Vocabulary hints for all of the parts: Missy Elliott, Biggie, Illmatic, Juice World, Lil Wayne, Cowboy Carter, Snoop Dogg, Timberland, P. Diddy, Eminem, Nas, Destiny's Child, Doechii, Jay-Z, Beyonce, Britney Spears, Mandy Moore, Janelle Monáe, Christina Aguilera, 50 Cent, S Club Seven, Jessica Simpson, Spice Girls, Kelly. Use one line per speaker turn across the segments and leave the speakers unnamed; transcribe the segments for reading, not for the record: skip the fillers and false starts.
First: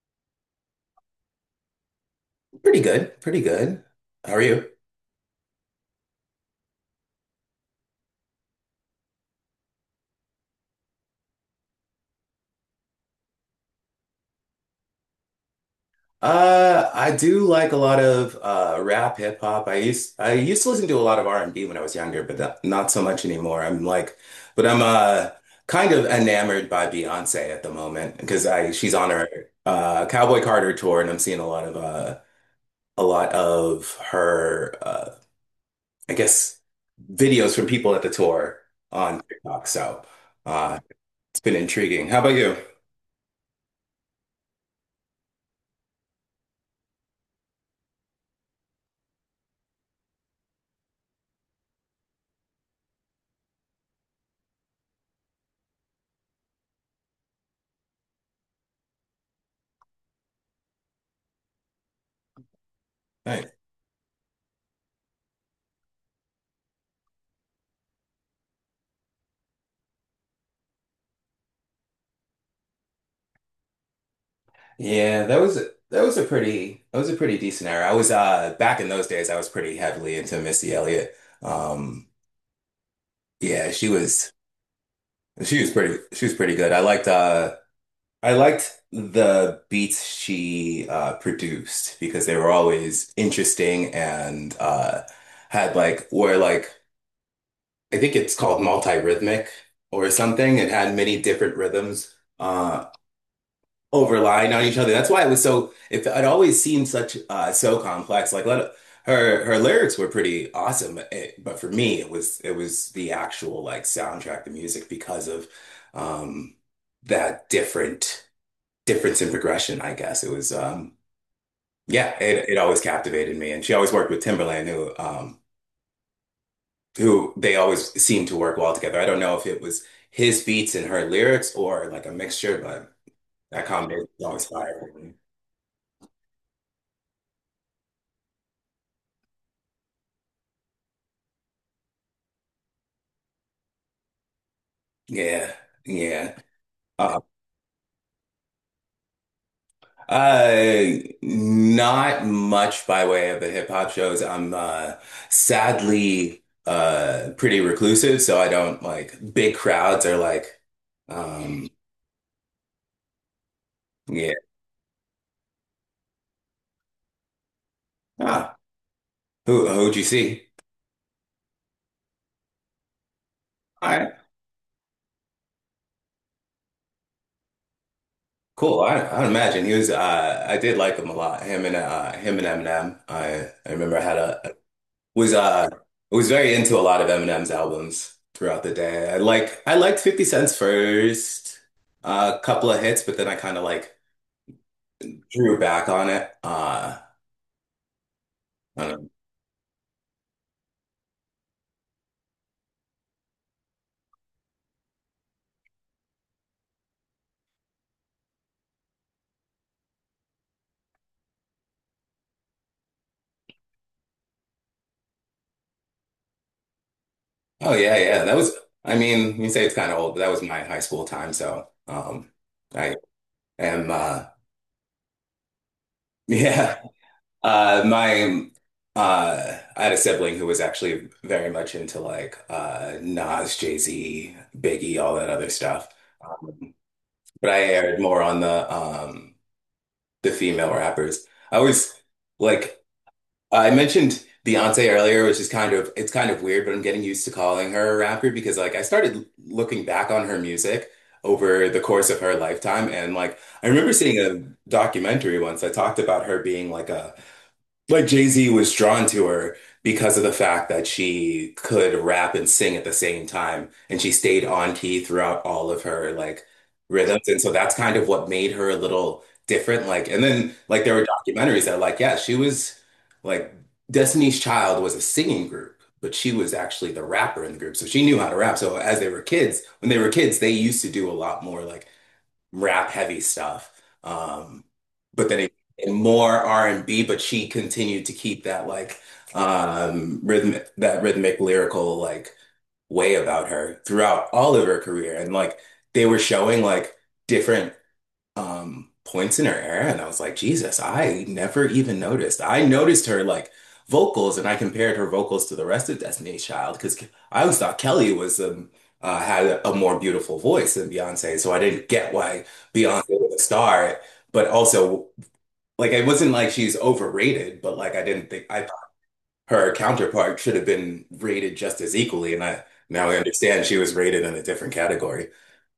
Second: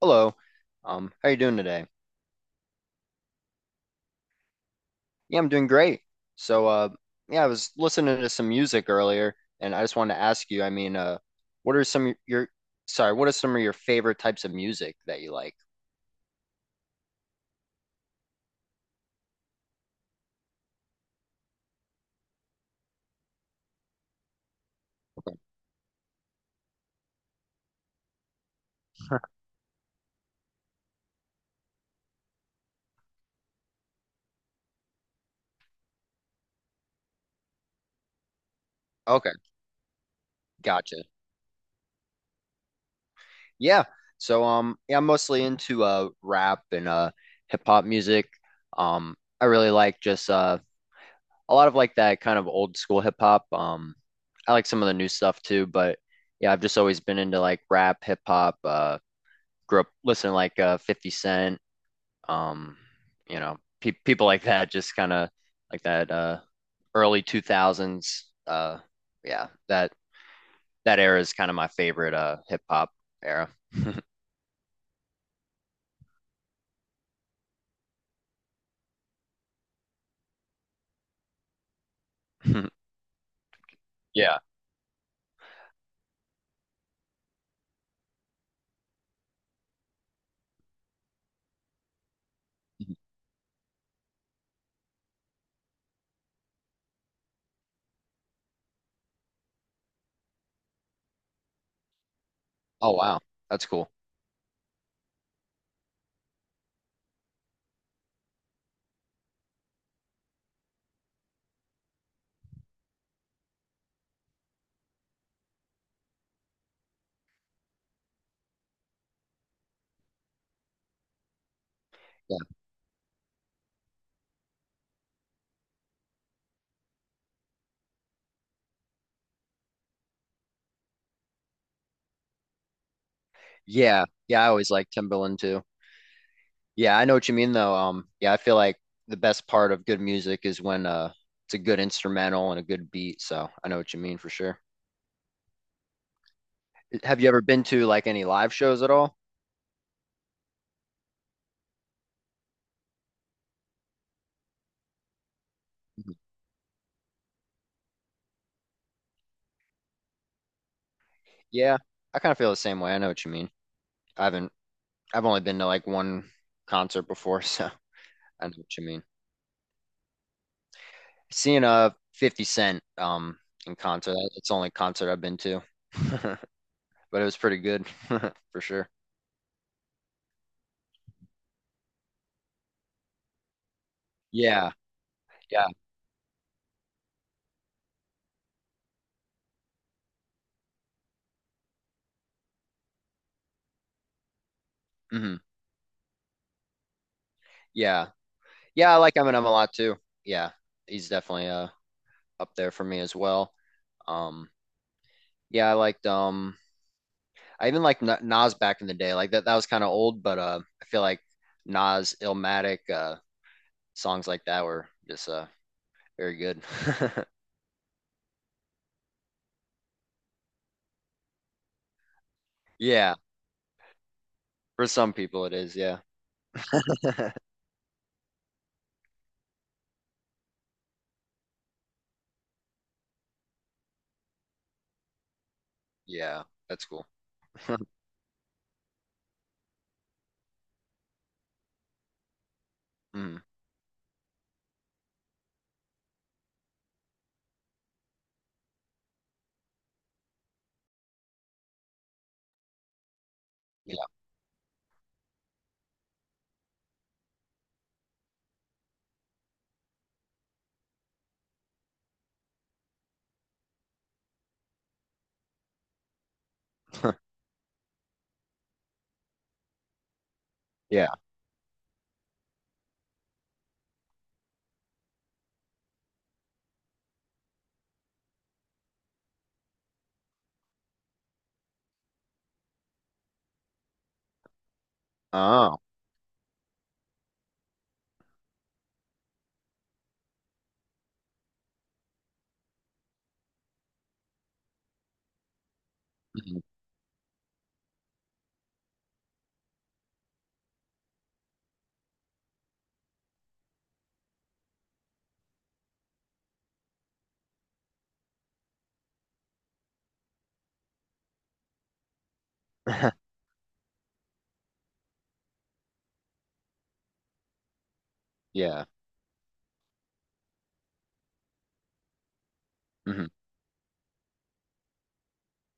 Hello. How you doing today?
Pretty good, pretty good. How are you?
Yeah, I'm doing great. So, yeah, I was listening to some music earlier, and I just wanted to ask you, I mean, what are some of your, sorry, what are some of your favorite types of music that you like?
I do like a lot of rap, hip hop. I used to listen to a lot of R&B when I was younger, but not so much anymore. I'm like, but I'm
Okay.
kind of enamored by Beyonce at the moment because I she's on her Cowboy Carter tour, and I'm seeing a lot of her I guess videos from people at the tour on
Okay,
TikTok. So uh,
gotcha.
it's been intriguing. How about you?
Yeah. So, yeah, I'm mostly into rap and hip hop music. I really like just a lot of like that kind of old school hip hop. I like some of the new stuff too, but yeah, I've just always been into like rap, hip hop, grew up listening to like 50 Cent, um, you know, pe people like that, just kind of like that early 2000s. Yeah, that era is kind of my favorite hip hop era.
Yeah, that was a pretty that was a pretty decent era. I was back in those days I was pretty heavily into Missy Elliott. Um yeah,
Yeah.
she was pretty good. I liked the beats she produced because they were
Mhm.
always interesting and had like were like I think it's called multi-rhythmic or something. It had many different rhythms.
Oh wow, that's cool.
Overlying on each other. That's why it was it always seemed such so complex. Like let her lyrics were pretty awesome, but for me it was the actual like soundtrack, the music because of um that different difference in progression, I guess. It was yeah,
Yeah.
it always captivated me and she always worked with Timberland who they always seemed to work well together. I don't know if it was his beats and her lyrics or like a mixture, but that
Yeah,
combination was
yeah,
always
I always like
fire.
Timberland too. Yeah, I know what you mean though. Yeah, I feel like the best part of good music is when it's a good instrumental and a good beat. So I know what you mean for sure.
Yeah, yeah. Uh,
Have you ever been to like any live shows at all?
uh, Not much by way of the hip hop shows. I'm sadly pretty reclusive, so I don't like big crowds are like, um,
Yeah, I kind of feel the same way. I know what you mean. I
yeah.
haven't, I've only been to like one concert before, so I know
Ah,
what you mean.
who'd you see?
Seeing a 50 Cent in
All right,
concert, it's the only concert I've been to, but it was pretty good for
cool.
sure.
I'd imagine he was. I did like him a lot. Him and Eminem. I remember I had a
Yeah,
was
yeah,
uh was very into a lot of Eminem's albums throughout the day. I liked 50 Cent's first couple of hits, but then I kind of like
hmm
drew back on it.
yeah,
I
yeah. I
don't know.
like Eminem a lot too. Yeah, he's definitely up there for me as well. Um, yeah, I liked I even liked Nas back in the day. Like that was kind of old, but I feel like Nas, Illmatic, songs like that were just very good.
Oh yeah, yeah. That was I mean, you say it's kind of old, but that was my high school time, so I
Yeah,
am
for some people it is. Yeah,
yeah. My I had a sibling who was actually very much into like Nas, Jay-Z, Biggie, all that other stuff.
yeah,
Um,
that's cool.
But I aired more on the female rappers. I was like
Mm,
I mentioned Beyonce earlier, which is it's kind of weird, but I'm getting used to calling her a rapper because like I started looking back on her music over the course of her lifetime and like I remember
yeah,
seeing a documentary once that talked about her being like a like Jay-Z was drawn to her because of the fact that she could rap and sing at the same time, and she stayed on key throughout all of her like rhythms. And so that's kind of what made her a little different. Like, and then like there were
yeah.
documentaries that like, yeah, she was like Destiny's Child was a singing group, but she was actually the rapper in the group. So she knew how to rap. So as they were kids, when they were kids, they used to do a lot more like rap heavy stuff. Um, but then it,
Oh,
and more R&B, but she continued to keep that like rhythmic that rhythmic lyrical like way about her throughout all of her career. And like they were
mhm.
showing like different points in her era and I was like, Jesus, I never even noticed. I noticed her like vocals and I compared her vocals to the rest of Destiny's Child because I always thought Kelly was had a more beautiful voice than Beyonce, so I didn't get why Beyonce was a star, but also like it wasn't like she's overrated, but like I didn't think I thought
Yeah.
her counterpart should have been rated just as equally and I now I
Mhm.
understand she was rated in a different category.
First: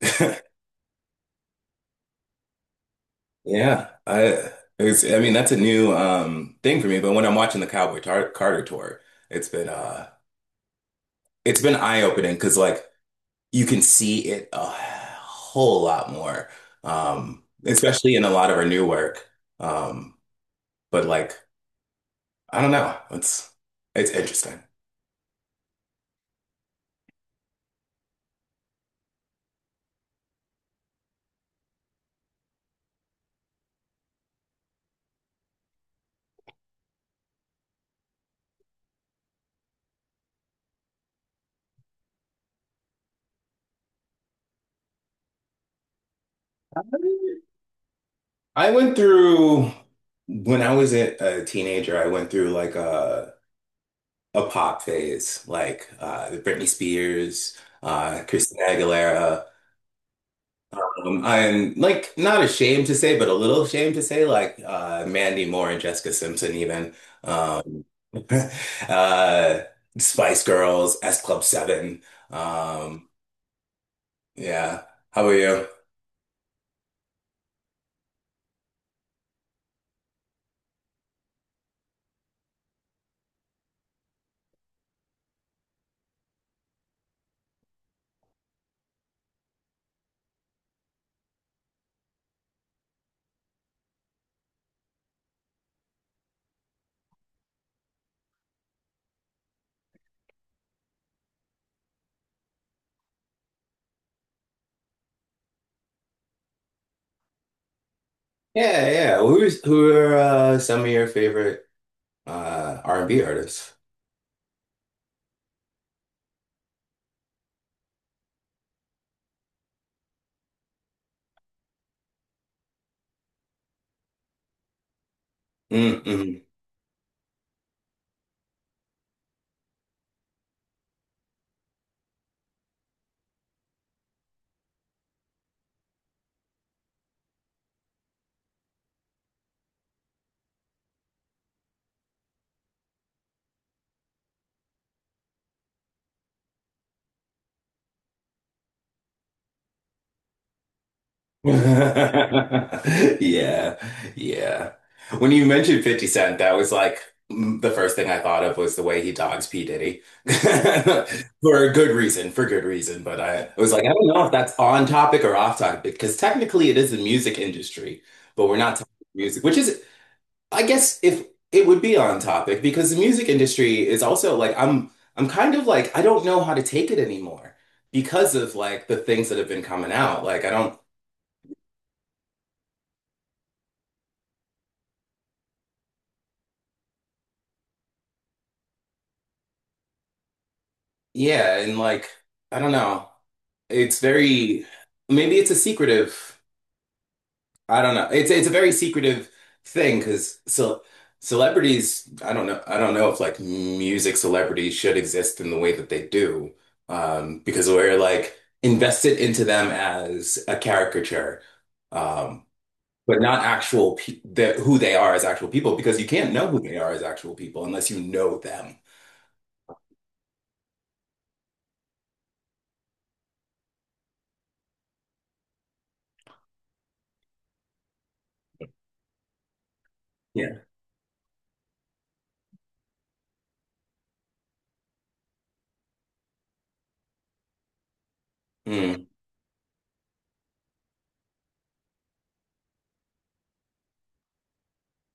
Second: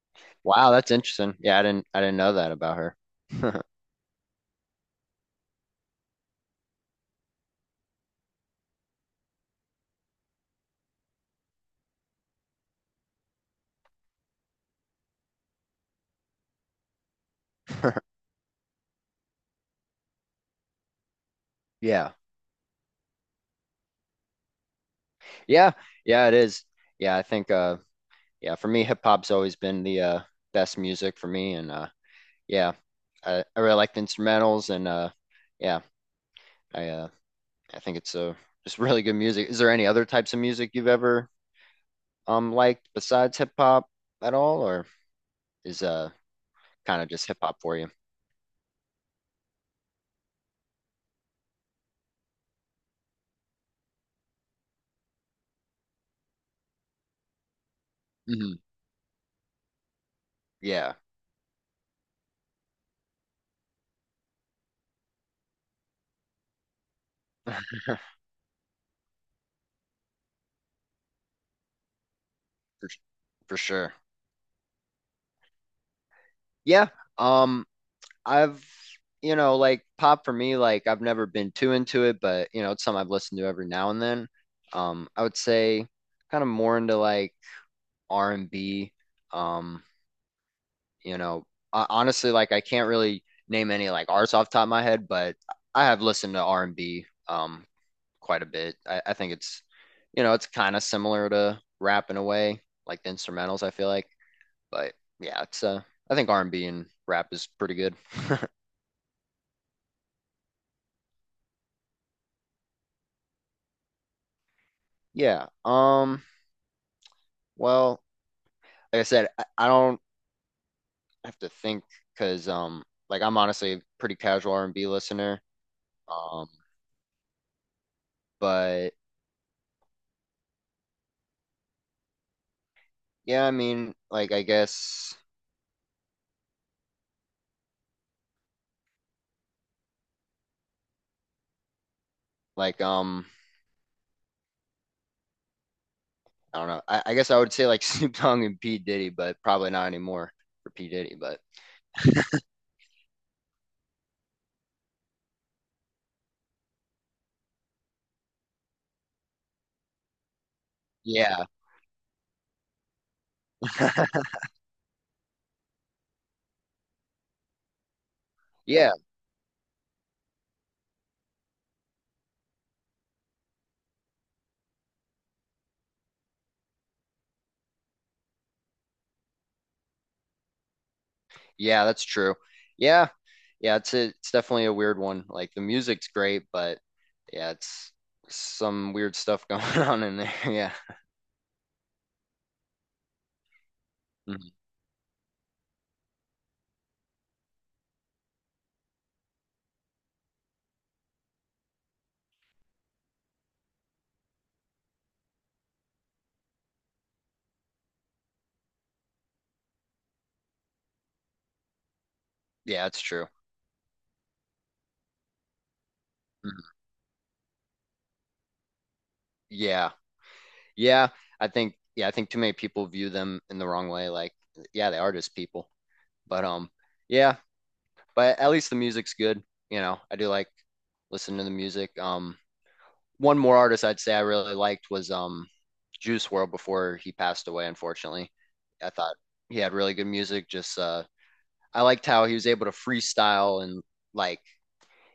Wow, that's interesting. Yeah, I didn't know that about her.
Yeah, I it's, I mean that's a new thing for me, but when I'm watching the Cowboy Tar Carter tour, it's been uh it's been eye-opening opening because like you can see it a whole lot more. Um, especially in a lot of our new work. Um but like
Yeah.
I don't know, it's interesting.
Yeah. Yeah, it is. Yeah, I think yeah, for me hip hop's always been the best music for me and yeah, I really like the instrumentals and yeah, I uh I think it's a just really good music. Is there any other types of music you've ever liked besides hip hop at all, or is kind of just hip hop for you?
I went through when I was a teenager, I went through like a pop phase, like Britney Spears,
Hmm.
Christina Aguilera.
Yeah,
I'm like not ashamed to say, but a little ashamed to say, like Mandy Moore and Jessica Simpson, even
for,
um, uh, Spice Girls, S Club Seven. Um,
for sure.
yeah, how about you?
Yeah. Um, I've you know like pop for me, like I've never been too into it, but you know it's something I've listened to every now and then. I would say kind of more into like R&B. Um, You know, honestly, like I can't really name any like artists off the top of my head, but I have listened to R&B quite a bit. I think it's, you know, it's kind of similar to rap in a way, like the instrumentals, I feel like. But yeah, it's I think R&B and B and rap is pretty good.
Yeah, yeah. Who are some of your favorite R&B artists?
Yeah. Well, like I said, I don't have to think because like I'm honestly a pretty casual R&B listener.
Mm-hmm.
Um, but yeah, I mean, like I guess like I don't know. I guess I would say like Snoop Dogg and P. Diddy, but probably not anymore for P. Diddy. But
Yeah, yeah. When you mentioned 50 Cent, that was like the first thing I thought of was the way he dogs P. Diddy.
yeah,
For a good reason, for good reason. But I was like, I don't know if that's on topic or off topic because technically it is the music industry, but we're not talking
yeah,
music, which is, I guess, if it would be on topic because the music industry is also like, I'm kind of like, I don't know how to take it anymore because of like the things that have been coming out. Like, I don't.
yeah, that's true. Yeah, yeah, it's definitely a weird one. Like the music's great, but yeah, it's some weird stuff going on in there. Yeah.
Yeah, and like I don't know. It's
Mhm.
very Maybe it's a secretive. I don't know. It's a very secretive thing because so celebrities, I don't know. I don't know if like music celebrities should exist in the way that they do. Because we're like invested into them as a caricature. Um,
Yeah, it's
but
true.
not actual who they are as actual people because you can't know who
Mhm.
they are as actual people unless you know them.
Yeah, yeah, yeah, I think too many people view them in the wrong way. Like yeah, they are just people, but yeah, but at least the music's good. You know, I do like
Yeah.
listen to the music. One more artist I'd say I really liked was Juice World before he passed away, unfortunately. I
Mm.
thought he had really good music. Just I liked how he was able to freestyle and like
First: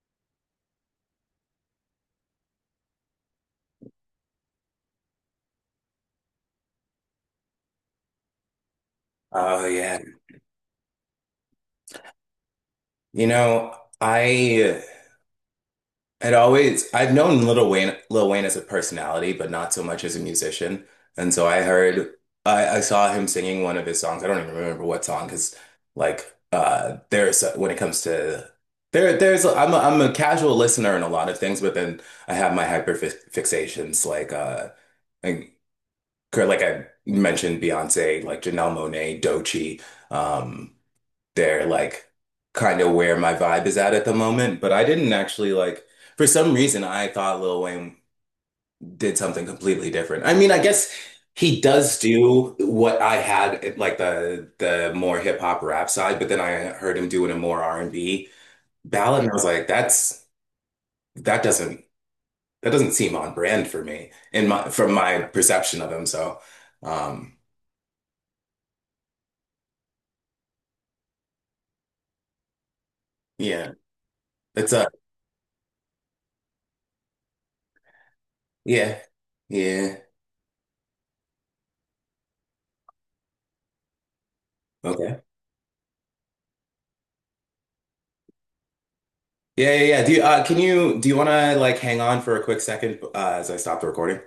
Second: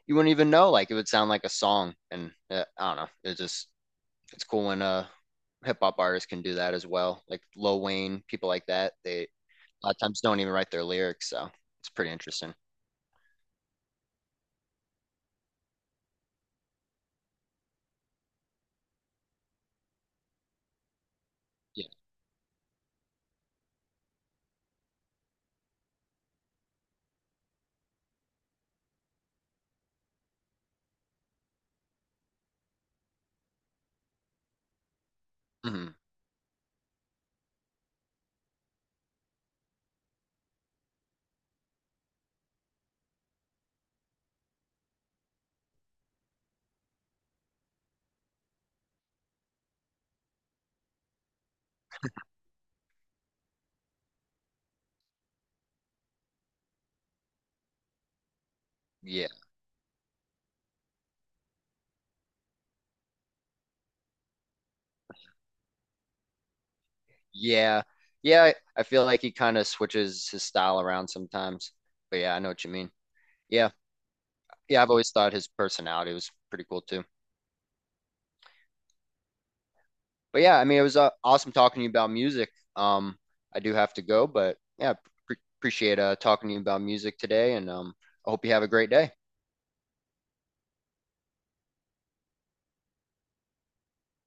you wouldn't even know like it would sound like a song and I don't know. It's just it's cool when hip hop artists can do that as well. Like Lil Wayne, people like that, they a
Oh
lot of
yeah.
times don't even write their lyrics, so it's pretty interesting.
You know, I It always, I've known Lil Wayne as a personality, but not so much as a musician. And so I
Yeah.
heard, I saw him singing one of his songs. I don't even remember what song, because like, there's when it comes to there's I'm a casual listener in a lot of things, but then I have my hyper fi fixations like like,
hmm
like I mentioned Beyonce, like Janelle Monáe, Doechii, um they're like kind of where my vibe is at the moment. But I didn't actually like, for some reason, I thought Lil Wayne did something completely different. I mean, I guess he does do what I had like the more hip hop rap side, but then I heard him doing a more R&B ballad,
Yeah.
and I was like, that doesn't that doesn't seem on brand for me in my from my perception of him. So, um,
Yeah. Yeah, I feel like he kind of switches his style around sometimes. But yeah, I know what you mean. Yeah.
yeah, it's
Yeah,
a
I've always thought his personality was pretty cool too.
yeah, yeah,
But yeah, I mean, it was awesome talking to you about music. Um, I do have to go, but yeah,
okay.
pre appreciate talking to you about music today and I hope you have a great day.
Yeah, yeah, yeah. Do you can you do you want to like hang on for a quick second as I stop the recording?